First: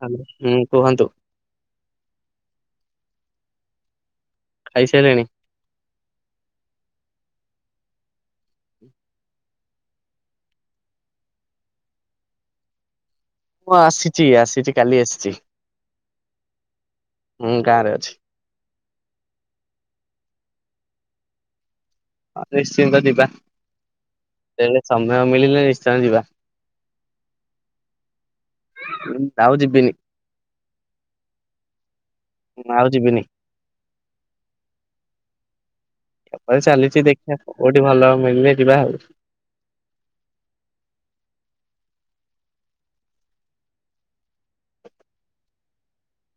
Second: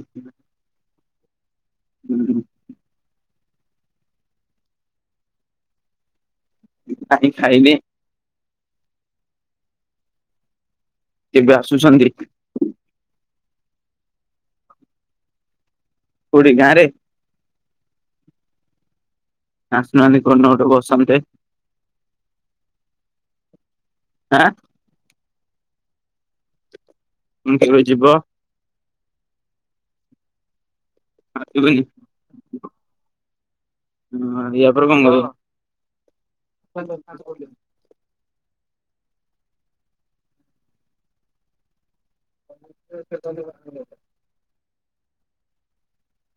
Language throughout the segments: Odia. ହେଲ୍ଲୋ ହୁଁ କୁହନ୍ତୁ। ହୁଁ ହୁଁ। ଖାଇସାଇଲେଣି? ଖାଇନେ। କେବେ ଆସୁଛନ୍ତି? ମୁଁ ଆସିଛି ଆସିଛି କାଲି ଆସିଛି। କଉଡି ଗାଁରେ? ହଁ ଗାଁ ରେ ଅଛି। ଆସୁନାହାନ୍ତି କୋୖଦିନ ଗୋଟେ ବସନ୍ତେ। ହଁ ନିଶ୍ଚିନ୍ତ ଯିବା। ଆଁ ସେମିତି ସମୟ ହ ମିଳିଲେ ନିଶ୍ଚୟ ଯିବା। କେବେ ଯିବ? ଉଂ ଆଉ ଯିବିନି ଆସିବନି ଆଉ ଯିବିନି। [unintelligible] ଏପ ଚାଲିଚି ଦେଖିଆ କୋଉଠି ଭଲ ମିଳଲେ ଯିବା ଆଉ।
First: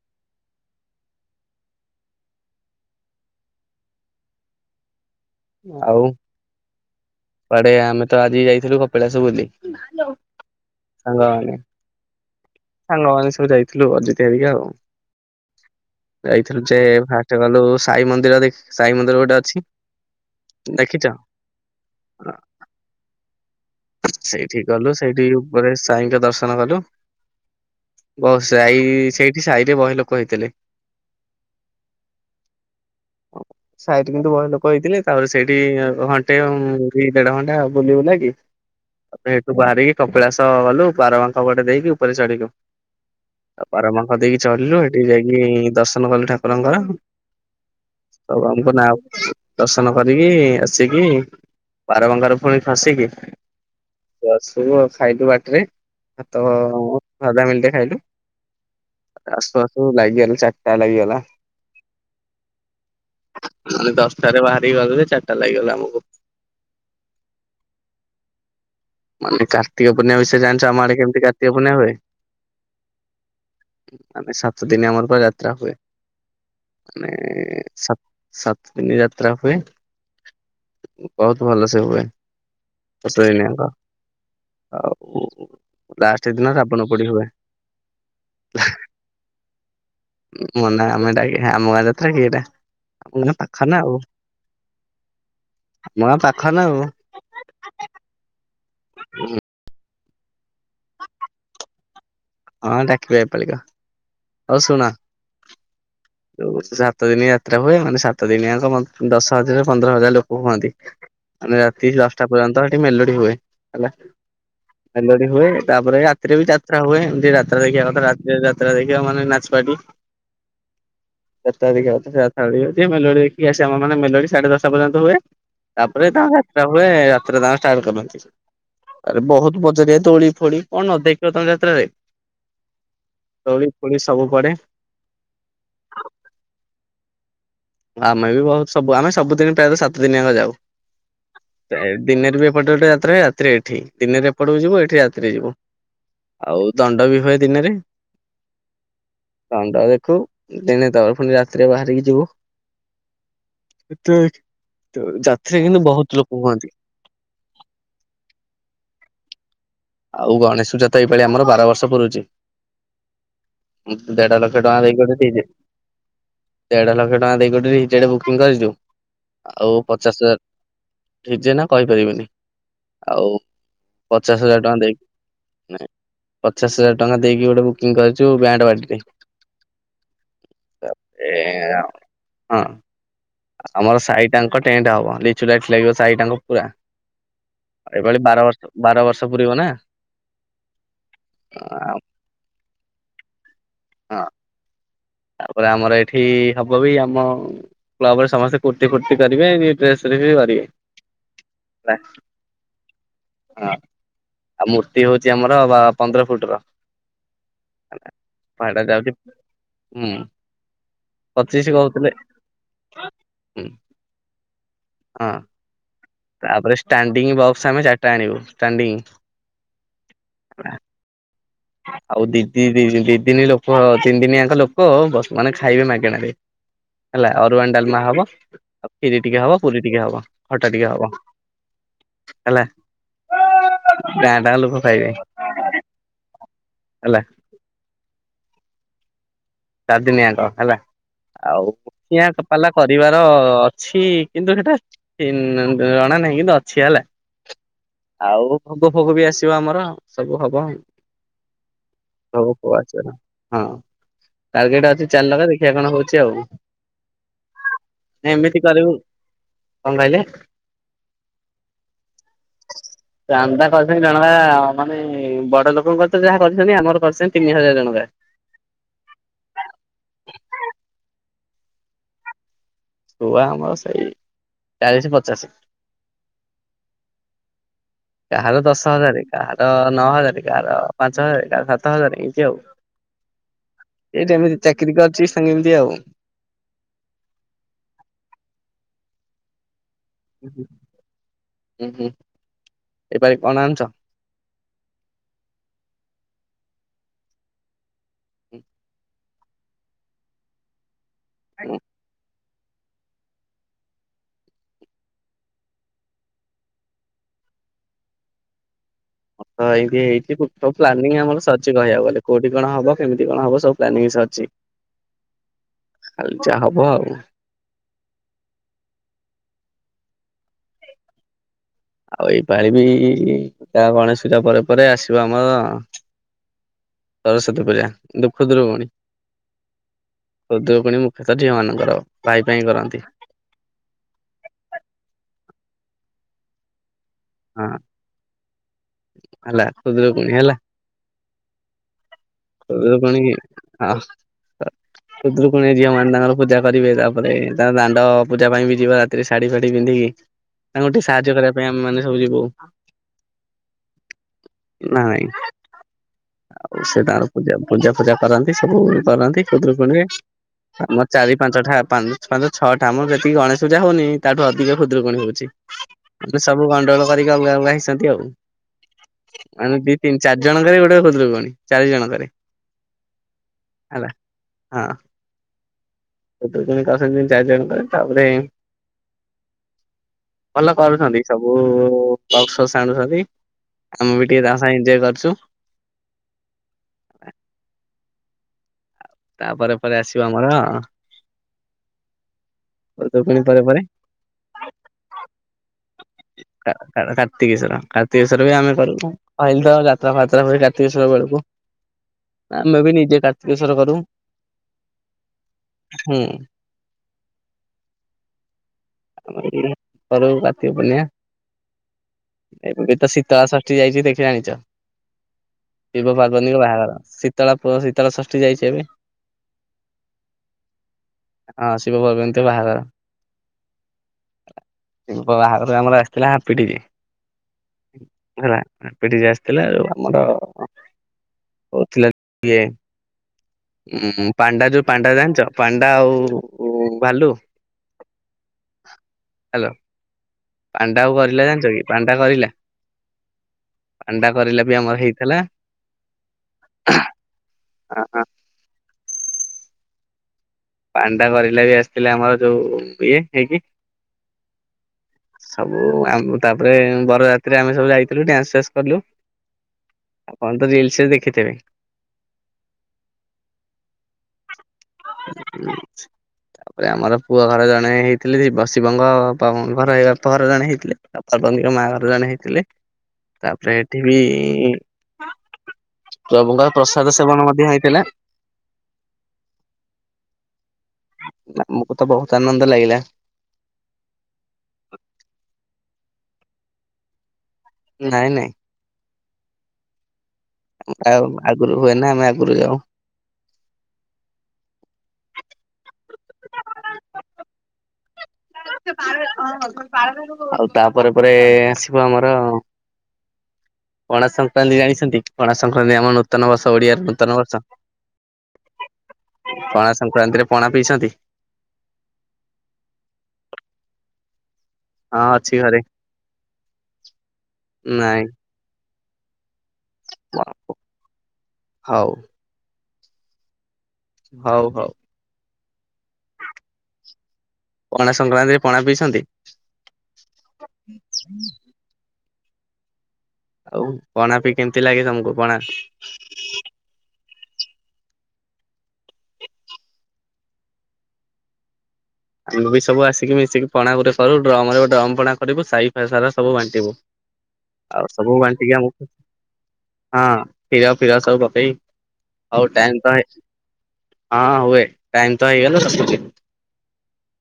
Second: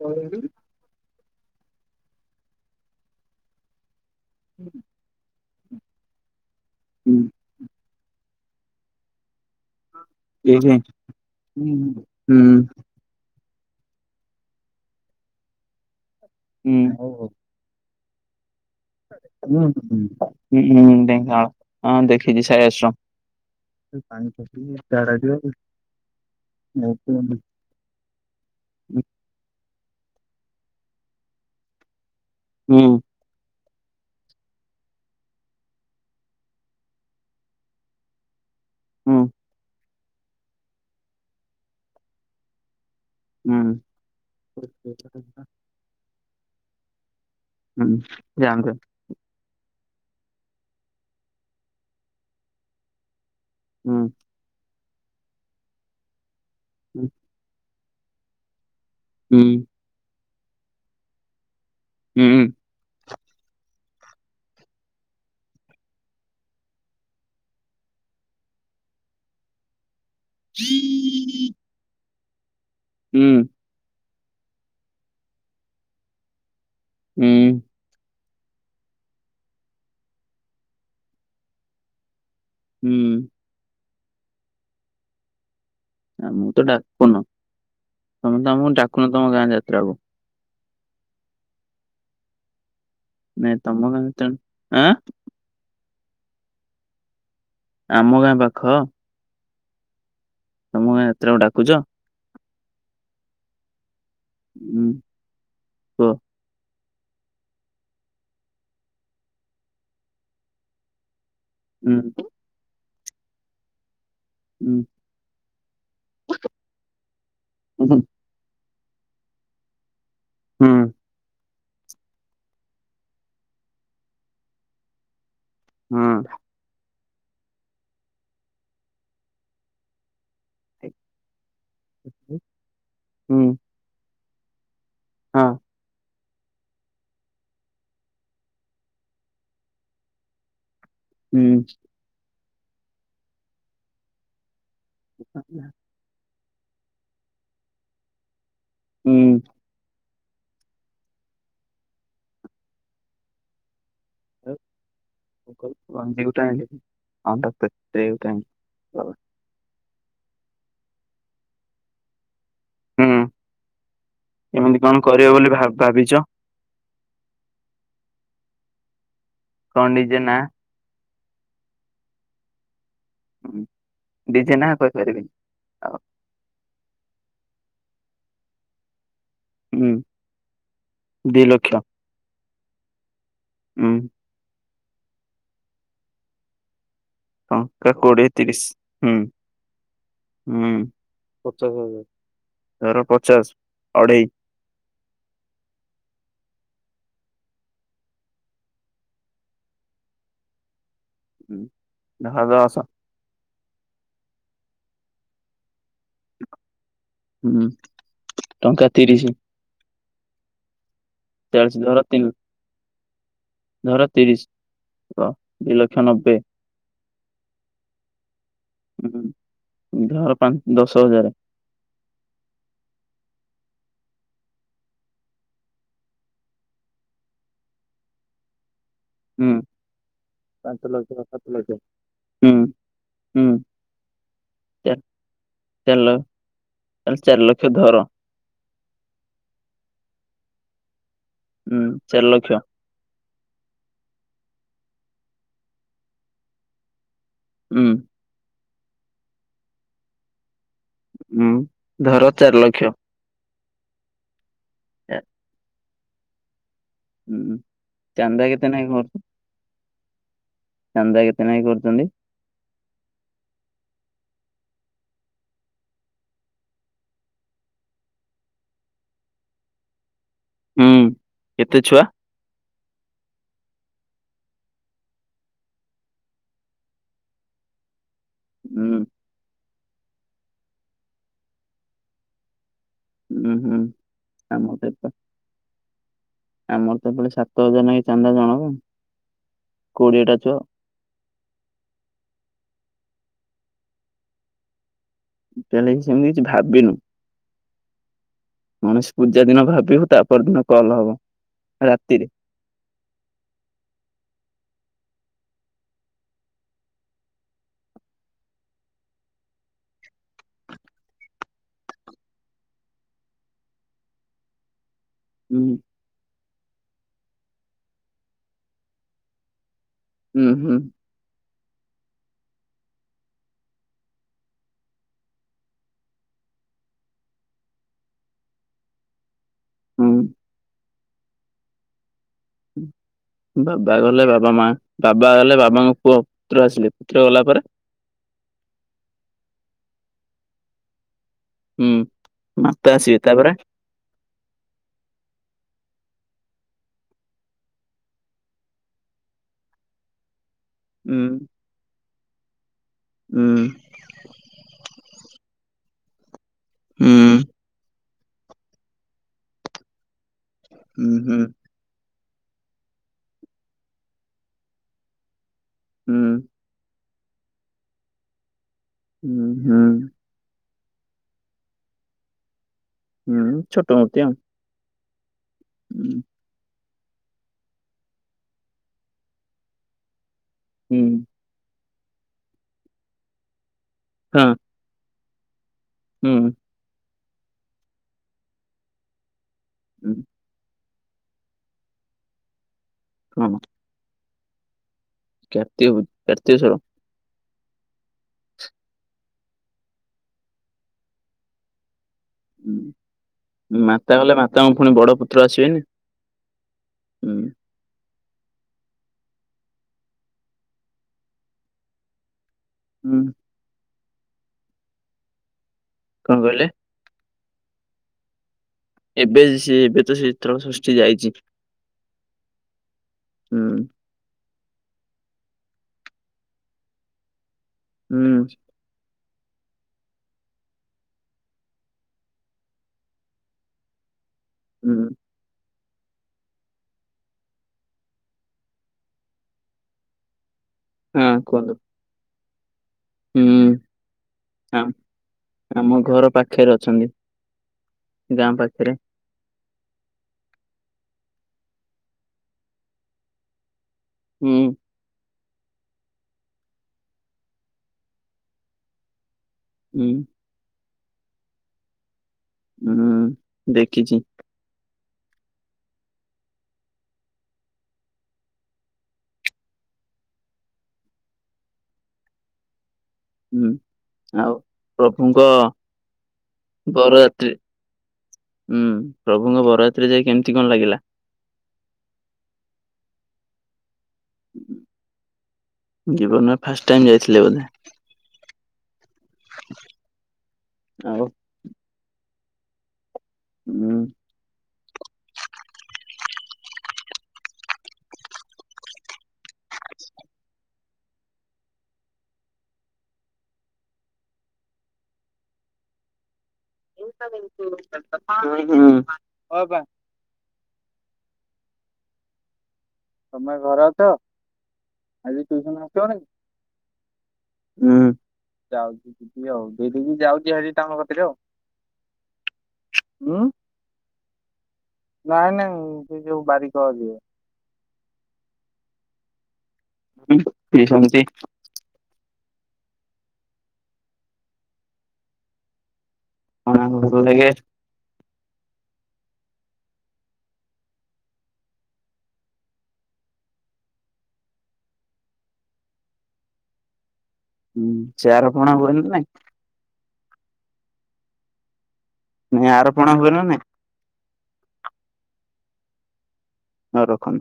କଣ କହିଲୁ? ହୁଁ ଆଉ କୁଆଡେ ଆମେ ତ ଆଜି ଯାଇଥିଲୁ କପିଳାସୁ ବୁଲି। ଏଇଠି ସାଙ୍ଗମାନେ ହୁଁ ସଙ୍ଗାମାନେ ସବୁ ଯାଇ ଥିଲୁ ଅଜିିତ ହରିକା ଆଉ ଯାଇଥିଲୁ ଯେ ହୁଁ ଫାଷ୍ଟେ ଗଲୁ ସାଇ ମନ୍ଦିର ଦେଖ ସାଇ ମନ୍ଦିର ଗୋଟେ ଅଛି। ହୁଁ ହୁଁ ଦେଖିଛ? ଢେଙ୍କାନାଳ ହଁ ଦେଖିଚି ସାଇ ଆଶ୍ରମ। ହୁଁ ସେଇଠି ଗଲୁ ସେଇଠି ଉପରେ ସାଇଙ୍କ ଦର୍ଶନ କଲୁ। ହୁଁ ବସ୍ ଯାଇକି ସେଇଠି ସାଇରେ ବହେ ଲୋକ ହେଇଥିଲେ। ହୁଁ। ସାଇଠି କିନ୍ତୁ ବୋହୁତ ଲୋକ ହେଇଥିଲେ ତାପରେ ସେଇଠି ଘଣ୍ଟେ କି ଦେଢ ଘଣ୍ଟା ବୁଲିିବୁଲା କି ହୁଁ। ତାପରେ ହେଠୁ ବାହାରିକି କପିଳାସ ଗଲୁ ବାରମାଖ ପଟେ ଦେଇକି ଉପରେ ଚଢିଲୁ ଆଉ ହୁଁ ବାରମାଖ ଦେଇକି ଚଢିଲ ହେଠି ଯାଇକି ଦର୍ଶନ କଲୁ ଠାକୁରଙ୍କର। ସବୁ ଯାଆନ୍ତୁ ଆମକୁ ନାଁ ଦର୍ଶ ନ କରିକି ଆସିକି ବାର ବଙ୍କାରେ ପୁଣି ଫସିକି ହୁଁ ଆସିଲୁ ଆ ଖାଇଲୁ ବାଟରେ ଭାତ ହୁଁ ସାଧା ମିଲଟେ ଖାଇଲୁ। ହୁଁ ଆସୁ ଆସୁ ଲାଗିଗଲି ଚାରିଟା ଲାଗିଗଲା। ହୁଁ। ମାନେ ଦଶଟାରେ ବାହାରି ଗଲୁ ଯେ ଚାରିଟା ଲାଗିଗଲା ଆମକୁ। ମାନେ କାର୍ତ୍ତିକ ପୂର୍ଣିମା ବିଷୟରେ ଜାଣିଚ ଆମ ଆଡେ କେମିତି କାର୍ତ୍ତିକ ପୂର୍ଣିମା ହୁଏ? ହୁଁ। ମାନେ ସାତ ଦିନି ଆମର ପୁରା ଯାତ୍ରା ହୁଏ ହୁଁ ମାନେେ ସାତ୍ ସାତ ଦିନି ଯାତ୍ରା ହୁଏ ବୋହୁତ ଭଲସେ ହୁଏ। ହୁଁ ଦଶ ଦିନ ଯାକ ଆଉ ଲାଷ୍ଟ ଦିନ ଆମୁକୁ ତ ରାବଣ ପୋଡି ଡାକୁନ ହୁଏ ତମେ ତ ଆମକୁ ଡାକୁନ ତମ ଗାଁ ଯାତ୍ରାକୁ। ମନା ଆମେ ଡାକିବା ଆମ ଗାଁ ଯାତ୍ରା କି ଏଇଟା? ଆମା ଗାଁ ନାଇଁ ପାଖରେ ନା ତମ ଆଉ ଗାଁ ଯାତ୍ରା ଆଁ ଆମ ଗାଁ ପାଖରେ ନା ଆଉ। ହଁ। ତମ ଗାଁ ଯାତ୍ରାକୁ ଡାକୁଚ? ହଁ ଡାକିବା ଏପାଳିକ ହୋଉ ଶୁଣ ଉଁ କୁହ ଯୋଉ ହୋଉଚି ସା ସାତ ଦିନ ଯାତ୍ରା ହୁଏ ମାନେ ସାତ ଦିନିଆଙ୍କ ବନ୍-ଦଶ ହଜାର ପନ୍ଦର ହଜାର ଲୋକ ହୁଅନ୍ତି। ମାନେ ରାତି ଉଁ ଦଶଟା ପର୍ଯ୍ୟନ୍ତ ହେଠି ମେଲୋଡି ହୁଏ ହେଲା। ଉଁ ମେଲୋଡି ହୁଏ ତାପରେ ରାତିରେ ବି ଯାତ୍ରା ହୁଏ ଏମତି ଯାତ୍ରା ଦେଖିବା ଉଁ, କଥା ରାତିରେ ରା ଯାତ୍ରା ଦେଖିବା ମାନେ ନାଚପଟି। ହୁଁ। ଯାତ୍ରା ଦେଖିବା କଥା ସେରା ଛାଡିବେ ଟିକେ ମେଲୋଡ଼ି ଦେଖି ଆସିବା ଆମେ ମାନେ ସାଢେ ଦଶଟା ପର୍ଯ୍ୟନ୍ତ ହୁଏ। ହୁଁ ତାପରେ ହଁ ତା ଯାତ୍ରା ହୁଏ। ତ୍ରା ତାଙ୍କ ଷ୍ଟାର୍ଟ କରନ୍ତି ତାପରେ ବୋହୁତ ବଜାରେ ଦୋଳି ଫୋଳି କଣ ଭାଇ ନ ଦେଖିବ ତମେ ଯାତ୍ରାରେ ହୁଁ ଦୋଳି ଫୋଳି ସବୁ ପଡେ। ହଁ। ଆମେ ବି ବୋହୁତ ସବୁ ଆମେ ସବୁଦିନ ପ୍ରାୟତଃ ସାତ ଦିନ ଆଙ୍କ ଯାଉ ହୁଁ ଦିନରେ ହୁଏ ଏପଟେ ଗୋଟେ ଯାତ୍ରାରେ ରାତିରେ ଏଠି ଦିନରେ ଏପଟକୁ ଯିବୁ ଏଠି ରାତିରେ ଯିବୁ। ଆଉ ଦଣ୍ଡ ବି ହୁଏ ଦିନରେ ହୁଁ ଦଣ୍ଡ ଦେଖୁ। ଦିନେ ତ ଫୁଣି ରାତିରେ ବାହାରିକି ଯିବୁ। ଯାତ୍ରାରେ କିନ୍ତୁ ବହୁତ ଗଞ୍ଜି ଲୋକ ଗୋଟେ ହୁଅନ୍ତି। ଆଣିଲି [unintelligible] [unintelligible] ଆଉ ଗଣେଶ ପୂଜା ତ ଏଇପାଳି ଆମର ବାର ବର୍ଷ ପୁରୁଛି। ହୁଁ ଦେଢ ଲକ୍ଷ ଟଙ୍କା ଏମିତି କଣ ଦେଇକି କରିବ ଗୋଟେ ବୋଲି [unintelligible] ଭାବ ଭାବିଛ ଦେଢ ଲକ୍ଷ ଟଙ୍କା ଦେଇକି ଗୋଟେ ଡିଜେ ଟେ ବୁକିଂ କରିଛୁ। ଆଉ କଣ ଡିଜେ ପଚାଶ ନା ହଜାର ଠିକ୍ ଯେ ନା କହିପାରିବିନି। ଆଉ ପଚାଶ ଡିଜେ ହଜାର ନା କହିପାରିବିନି ଆଉ। ପଚଶ ହଜାର ଟଙ୍କା ଦେଇକି ଗୋଟେ ବୁକିଂ କରିଛୁ ବ୍ୟାଣ୍ଡ ପାଟିଟେ। ହୁଁ ତାପରେ ଦି ଲକ୍ଷ ହଁ। ହୁଁ ଆମର ସାହି ଟାଙ୍କ ଟେଣ୍ଟ ହବ ଲିଚୁ ଲାଇଟ୍ ଲାଗିବ ସାଇ ଟାଙ୍କ ପୁରା। ଟଙ୍କା ଏପାଳି କୋଡିଏ ବାର ବର୍ଷ ତିରିଶ ବାର ହୁଁ ବର୍ଷ। ପୁରିବ ନା ପଚାଶ ହଁ ହଜାର ଧର ପଚାଶ ଅଡ଼େଇ ତାପରେ ଆମର ଏଠି ହବ ବି ଆମ କ୍ଲବ ରେ ସମସ୍ତେ କୁର୍ତ୍ତି ଫୁର୍ତି କରିବେ ଡ୍ରେସ [unintelligible] ହେଲା ହୁଁ [inaudible] ଆସ। ହଁ ଆଉ ମୂର୍ତ୍ତି ହଉଛି ଆମର ବା ପନ୍ଦର ଫୁଟ ର। ହୁଁ ଭାଡ଼ା ଟଙ୍କା ଯାଉଛି। ତିରିଶ ହୁଁ ଚାଳିଶ ପଚିଶି ଧର କହୁଥିଲେ। ତିନି ଧର ତିରିଶ ହଁ ଦୁଇ ଲକ୍ଷ ନ ତାପରେ ଷ୍ଟାଣ୍ଡିଙ୍ଗ ବକ୍ସ ଆମେ ଚାରିଟା ଆଣିବୁ ଷ୍ଟାଣ୍ଡିଙ୍ଗ ହୁଁ ଧର ପା ଦଶ ହଜାରେ। ଆଉ ଦିଦି ଦି ଦି ଦି ଦିନ ଲୋକ ତିନି ଦିନି ଆଙ୍କ ଲୋକ ବ ମାନେ ଖାଇବେ ମାଗେଣାରେ। ହେଲା ଅରୁଆନ୍ ଡାଲମା ହବ। ଖିରୀ ଟିକେ ହୁଁ ହବ ପୁରୀ ଟିକେ ହବ ଖଟା ପାଞ୍ଚ ଟିକେ ହବ ଲକ୍ଷ ସାତ ଲକ୍ଷ ହୁଁ ହେଲା। ହୁଁ ଗାଁ ଟାଙ୍କ ଲୋକ ଖାଇବେ। ଚାର ଲ ହେଲା ଚାରି ଲକ୍ଷ ଧର। ଚାରଦିନିଆଙ୍କ ହେଲା ଆଉ ହୁଁ ଠିଆ ଚାରି ଲକ୍ଷ ପାଲା କରିବାର ଅଛି କିନ୍ତୁ ସେଟା [inaudible] ଜଣା ନାହିଁ କିନ୍ତୁ ଅଛି ହେଲା। ହୁଁ ଆଉ ଭୋଗ ଫୋଗ ବି ଆସିବ ଆମର ସବୁ ହବ। ହୁଁ ଧର ଭୋଗ ଚାରି ଫୋଗ ଲକ୍ଷ। ଆସିବ ହଁ ଟାର୍ଗେଟ ଅଛି ଚା- ଚାରି ଲକ୍ଷ୍ୟ ଦେଖିଆ କଣ ହଉଛି ଆଉ। ହୁଁ ଚାନ୍ଦା ଏମିତି କେତେ ନାଖେ କରିବୁ କ କଣ କହିଲେ? ଚାନ୍ଦା କେତେ ନାଖେ କରୁଛନ୍ତି? ଚାନ୍ଦା କରିଛନ୍ତି ଜଣକା ମାନେ ବଡ଼ ଲୋକଙ୍କ ତ ଯାହା କରିଛନ୍ତି ଆମର କରିଛନ୍ତି ତିନି ହଜାର ଜଣକା। ହୁଁ କେତେ ଛୁଆ? ଛୁଆ ଆମର ସେଇ ଚାଳିଶି ପଚାଶ। କାହାର ଦଶ ହୁଁ ହଜାରେ କାହାର ନଅ ହଜାରେ କାହାର ପାଞ୍ଚ ହଜାରେ କାହାର ସାତ ହଜାରେ ଈନ୍ତି ଆଉ। ହୁଁ ହୁଁ ଏଇଠି ଏମିତି ଆମତ ଏ ଚାକିରି ତ କରିଛି ସାଙ୍ଗେ ଏମିତି ଆଉ। ଆମର ତ ବୋଲେ ସାତ ହଜାର ନାଖେ ଚାନ୍ଦା ଜଣକା। କୋଡିଏଟା ହୁଁ ଛୁଆ ହୁଁ ହୁଁ ହୁଁ ଏପାଳି କଣ ଆଣୁଚ। ଚାଲେ ସେମିତି ଭାବିବିନୁ ଗଣେଷ ପୂଜା ଦିନ ଭାବିବୁ ତାପର ଦିନ କଲ୍ ହବ ରାତିରେ। ହଁ ଏମିତି ହେଇଛି ସବୁ ପ୍ଲାନିଙ୍ଗ ଆମର ସରିଚି କହିବାକୁ ଗଲେ କୋଉଠି କଣ ହବ କେମିତି କଣ ହବ ସବୁ ପ୍ଲାନିଙ୍ଗ ସରଚି। ହୁଁ। ଯାହା ହବ ଆଉ। ହୁଁ ହୁଁ। ଆଉ ଏଇପାଳିିବି ଗଣେଶ ପୂଜା ପରେ ପରେ ଆସିବ ଆମର। ସରସ୍ଵତୀ ପୂଜା ପୁଣି ଖୁଦୁରୁକୁଣୀ। ହୁଁ ଖୁଦୁରୁକୁଣୀ ମୁଖ୍ୟତଃ ଝିଅ ମାନଙ୍କର ଭାଇ ପାଇଁ କରନ୍ତି। ବାବା ଗଲେ ବାବା ମା ବାବା ଗଲେ ବାବାଙ୍କ ପୁଅ ପୁତ୍ର ଆସିଲେ। ପୁତ୍ର ଗଲା ପରେ ହଁ [inaudible] ହେଲା ଖୁଦୁରୁକୁଣୀ ହେଲା। ହୁଁ। ମାତା ଖୁଦୁରୁକୁଣୀ ଆସିବେ ତାପରେ [unintelligible] ଖୁଦୁରୁକୁଣୀ ଝିଅମାନେ ତାଙ୍କର ର ପୂଜା କରିବେ ତାପରେ ତା ଦାଣ୍ଡ ପୂଜା ପାଇଁ ବି ଯିବ ରାତିରେ ଶାଢୀ ଫାଢୀ ପିନ୍ଧିକି ତାଙ୍କୁ ଟିକେ ହୁଁ ସାହାଯ୍ୟ କରିବା ପାଇଁ ଆମୋନେ ସବୁ ଯିବୁ। ହୁଁ। [inaudible] ନା ନାଇଁ ଆଉ ହୁଁ ସେଟାର ପୂଜାଫୂଜା କରନ୍ତି ସବୁ କରନ୍ତି ଖୁଦୁରୁକୁଣୀରେ ଆମର ହୁଁ ଚାରି ହୁଁ। ପାଞ୍ଚଟା ପା ଞ୍ଚ ଛଅଟା ଆମର ସେତିକି ଗଣେଶ ପୂଜା ହଉନି ତାଠୁ ଅଧିକ ଖୁଦୁରୁକୁଣୀ ହଉଛି ହୁଁ ଆମେ ସବୁ ଗଣ୍ଡଳ କରିକି ଅଗଗ ହେଇଛନ୍ତି ଆଉ [inaudible] ହୁଁ ମାନେ ଦି ହୁଁ ତିନି ଚାରି ଜଣଙ୍କରେ ଗୋଟେ ଖୁଦୁରୁକୁଣୀ ଚାରି ଜଣ କରି। ହୁଁ ଛୋଟ ମୂର୍ତ୍ତି ଆଉ। ହୁଁ ଖୁଦୁରୁକୁଣୀ ଦତ ଜ କଶିନ ଚାରି ଜଣ ପରେ ତାପରେ ଭଲ ହୁଁ କରୁଛନ୍ତି ସବୁ ବକ୍ସ ସାଙ୍ଗସାଥୀ। ଆମେ ବି ଟିକେ ହଁ ତା ସାଙ୍ଗ ଏଞଜୟ କରଛୁ। ହୁଁ। [inaudible] ତାପରେ ପରେ ହୁଁ ଆସିବ ଆମର ପୂର୍ବେ ପୁଣି ପୁଣି ହଁ ପରେ ପରେ କାର୍ତ୍ତିକ ପ କାର୍ତ୍ତିକଶ୍ୱର କାର୍ତିକେଶ୍ୱର କାର୍ତିକେଶ୍ଵର ବି ଆମେ କରୁ କହିଲି ତ ଯାତ୍ରାଫାତ୍ରା କରୁ କାର୍ତ୍ତିକେଶ୍ଵର କରୁ। ଆମେ ବି ନିଜେ କାର୍ତ୍ତିକେଶ୍ଵର ମାତା କଲେ ମାତାଙ୍କ ପୁଣି ବଡ ପୁତ୍ର ଆସିବେନି। ହୁଁ। [inaudible] କରୁ କର୍ତିକପୂର୍ଣୀମା। ଏବେ ବି ତ ହୁଁ ଶୀତଳ ଷଷ୍ଠୀ ଯାଇଛି ଦେଖି ଜାଣିଛ। [inaudible] ଶିବ କଣ ପାର୍ବତିଙ୍କ କହିଲେ ବାହାଘର ଶୀତଳ ଶୀତଳ ଷଷ୍ଠୀ ଯାଇଛି ଏବେ। ଏବେ ସେ ଏବେ ତ ଶୀତଳ ଷଷ୍ଠୀ ଯାଇଛି। [inaudible] ହଁ ଶିବ ହୁଁ [unintelligible] ବାହାରରୁ ଆମର ଆସିଥିଲା ହାପିଟି ଯେ ହୁଁ। ହେଲା [unintelligible] ଥିଲା ଆଉ ଆମର [inaudible] ହଉଥିଲାଏ ଉ ପାଣ୍ଡା ଯୋ ହୁଁ ପାଣ୍ଡା ଜାଣିଛ ପାଣ୍ଡା ଆଉ ଭାଲୁ [inaudible] ହଲୋ। ପାଣ୍ଡା ଆଉ ହଁ ଗରିଲା କୁହନ୍ତୁ ଜାଣିଛକି ପାଣ୍ଡା ଗରିଲା? ହୁଁ ପାଣ୍ଡା ଗରିଲା ବି [inaudible] ଆ ଆମର ହେଇଥିଲା ଆମ ଘର ପାଖରେ ଅଛନ୍ତି।। ହଁ, ଗାଁ ପାଖରେ। ପାଣ୍ଡା କରିଲା ବି ଆସିଥିଲେ ଆମର ଯୋଉ ଇଏ ହେଇକି। ହୁଁ। ସବୁ ଆମ ତାପରେ ବରଯାତ୍ରୀ ଆମେ ସବୁ ଯାଇଥିଲୁ ଡ୍ୟାନ୍ସ ଫାନ୍ସ କଲୁ। ହୁଁ [inaudible] ଆପଣ ତ ରିଲ୍ସ ରେ ଦେଖିଥିବେ। ହୁଁ ଦେଖିଛି। ହୁଁ। ତାପରେ ଆମର ପୁଅ ଘର ଜଣେ ହେଇଥିଲେ ଶିବଙ୍କ ଘର ଘର ଜଣେ ହେଇଥିଲେ ପର୍ବ ମା ଘର ଜଣେ ହେଇଥିଲେ [inaudible] ହୁଁ ତାପରେ ଏଠି ବି ଆଉ ପ୍ରଭୁଙ୍କ [inaudible] ପ୍ରଭୁ ଙ୍କ ପ୍ରସାଦ ସେବନ ବରଯାତ୍ରୀ ମଧ୍ୟ ହେଇଥିଲା। [inaudible] ହୁଁ ପ୍ରଭୁଙ୍କ ବରଯାତ୍ରୀ ଯାଇ କେମିତି କଣ ଲାଗିଲା ଆମକୁ ତ ବହୁତ ଆନନ୍ଦ ଲାଗିଲା। ଜୀବନରେ ଫାଷ୍ଟ ଟାଇମ୍ ଯାଇଥିଲେ ବୋଧେ। ନାଇଁ ନାଇଁ। ଆଉ ଆଗରୁ ହୁଏ ନା ଆମେ ଆଗରୁ ଯାଉ। ହୁଁ। [unintelligible] ଆଉ ତାପରେ ପରେ ଆସିବ ଆମର ପଣା ସଂକ୍ରାନ୍ତି ଜାଣିଛନ୍ତି ପଣା ସଂକ୍ରାନ୍ତି ଆମ ନୂତନ ବର୍ଷ। ଓଡ଼ିଆ ନୂତନ ବର୍ଷ ହଁ ବା ପଣା ସଂକ୍ରାନ୍ତିରେ ପଣା ପିଇଛନ୍ତି? ତମେ ଘରେ ଅଛ? ହଁ ଆଜି ଅଛି ଘରେ ଟ୍ୟୁସନ ଆସିବନି ହୁଁ ନାଇଁ ଯାଉଚି। [unintelligible] ଦେଇ ଦେଇକି ଯାଉଛି ଆରି ତାଙ୍କ କତିରେ ଆଉ ହଉ ହଁ। ହଉ ହଉ। ନାଇଁ ନାଇଁ ସେ ଯୋଉ ବାରିକ ଯିଏ। ପଣା ସଂକ୍ରାନ୍ତିରେ ପଣା ପିଇଛନ୍ତି? [inaudible] ଆଉ ପଣା ବିି କେମତି ଲାଗେ ତମକୁ ପଣା? ପଣା ହୁଏ ଆମେ ବି ସବୁ ଆସିକି ମିଶିକି ପଣା ଗୋଟେ ଡ୍ରମ୍ ରେ ଗୋଟେ ଡ୍ରମ୍ ପଣା କରିବୁ ସାଇ ଫାଇ ସାରା ସବୁ ବାଣ୍ଟିବୁ। ଆଉ ସେ ସବୁ ଆର ପଣା ବାଣ୍ଟିକି ହୁଏ ନା ଆମକୁ ନାଇଁ ହଁ କ୍ଷୀର ଫିର ସବୁ ପକେଇ। ହଉ ନାଇଁ ଟାଇମ ତ ଆରପଣା ହୁଏ ନା ନାଇଁ? ହଁ ହୁଏ ଟାଇମ ହେଇଗଲା ରଖୁଛି। ହଁ ରଖନ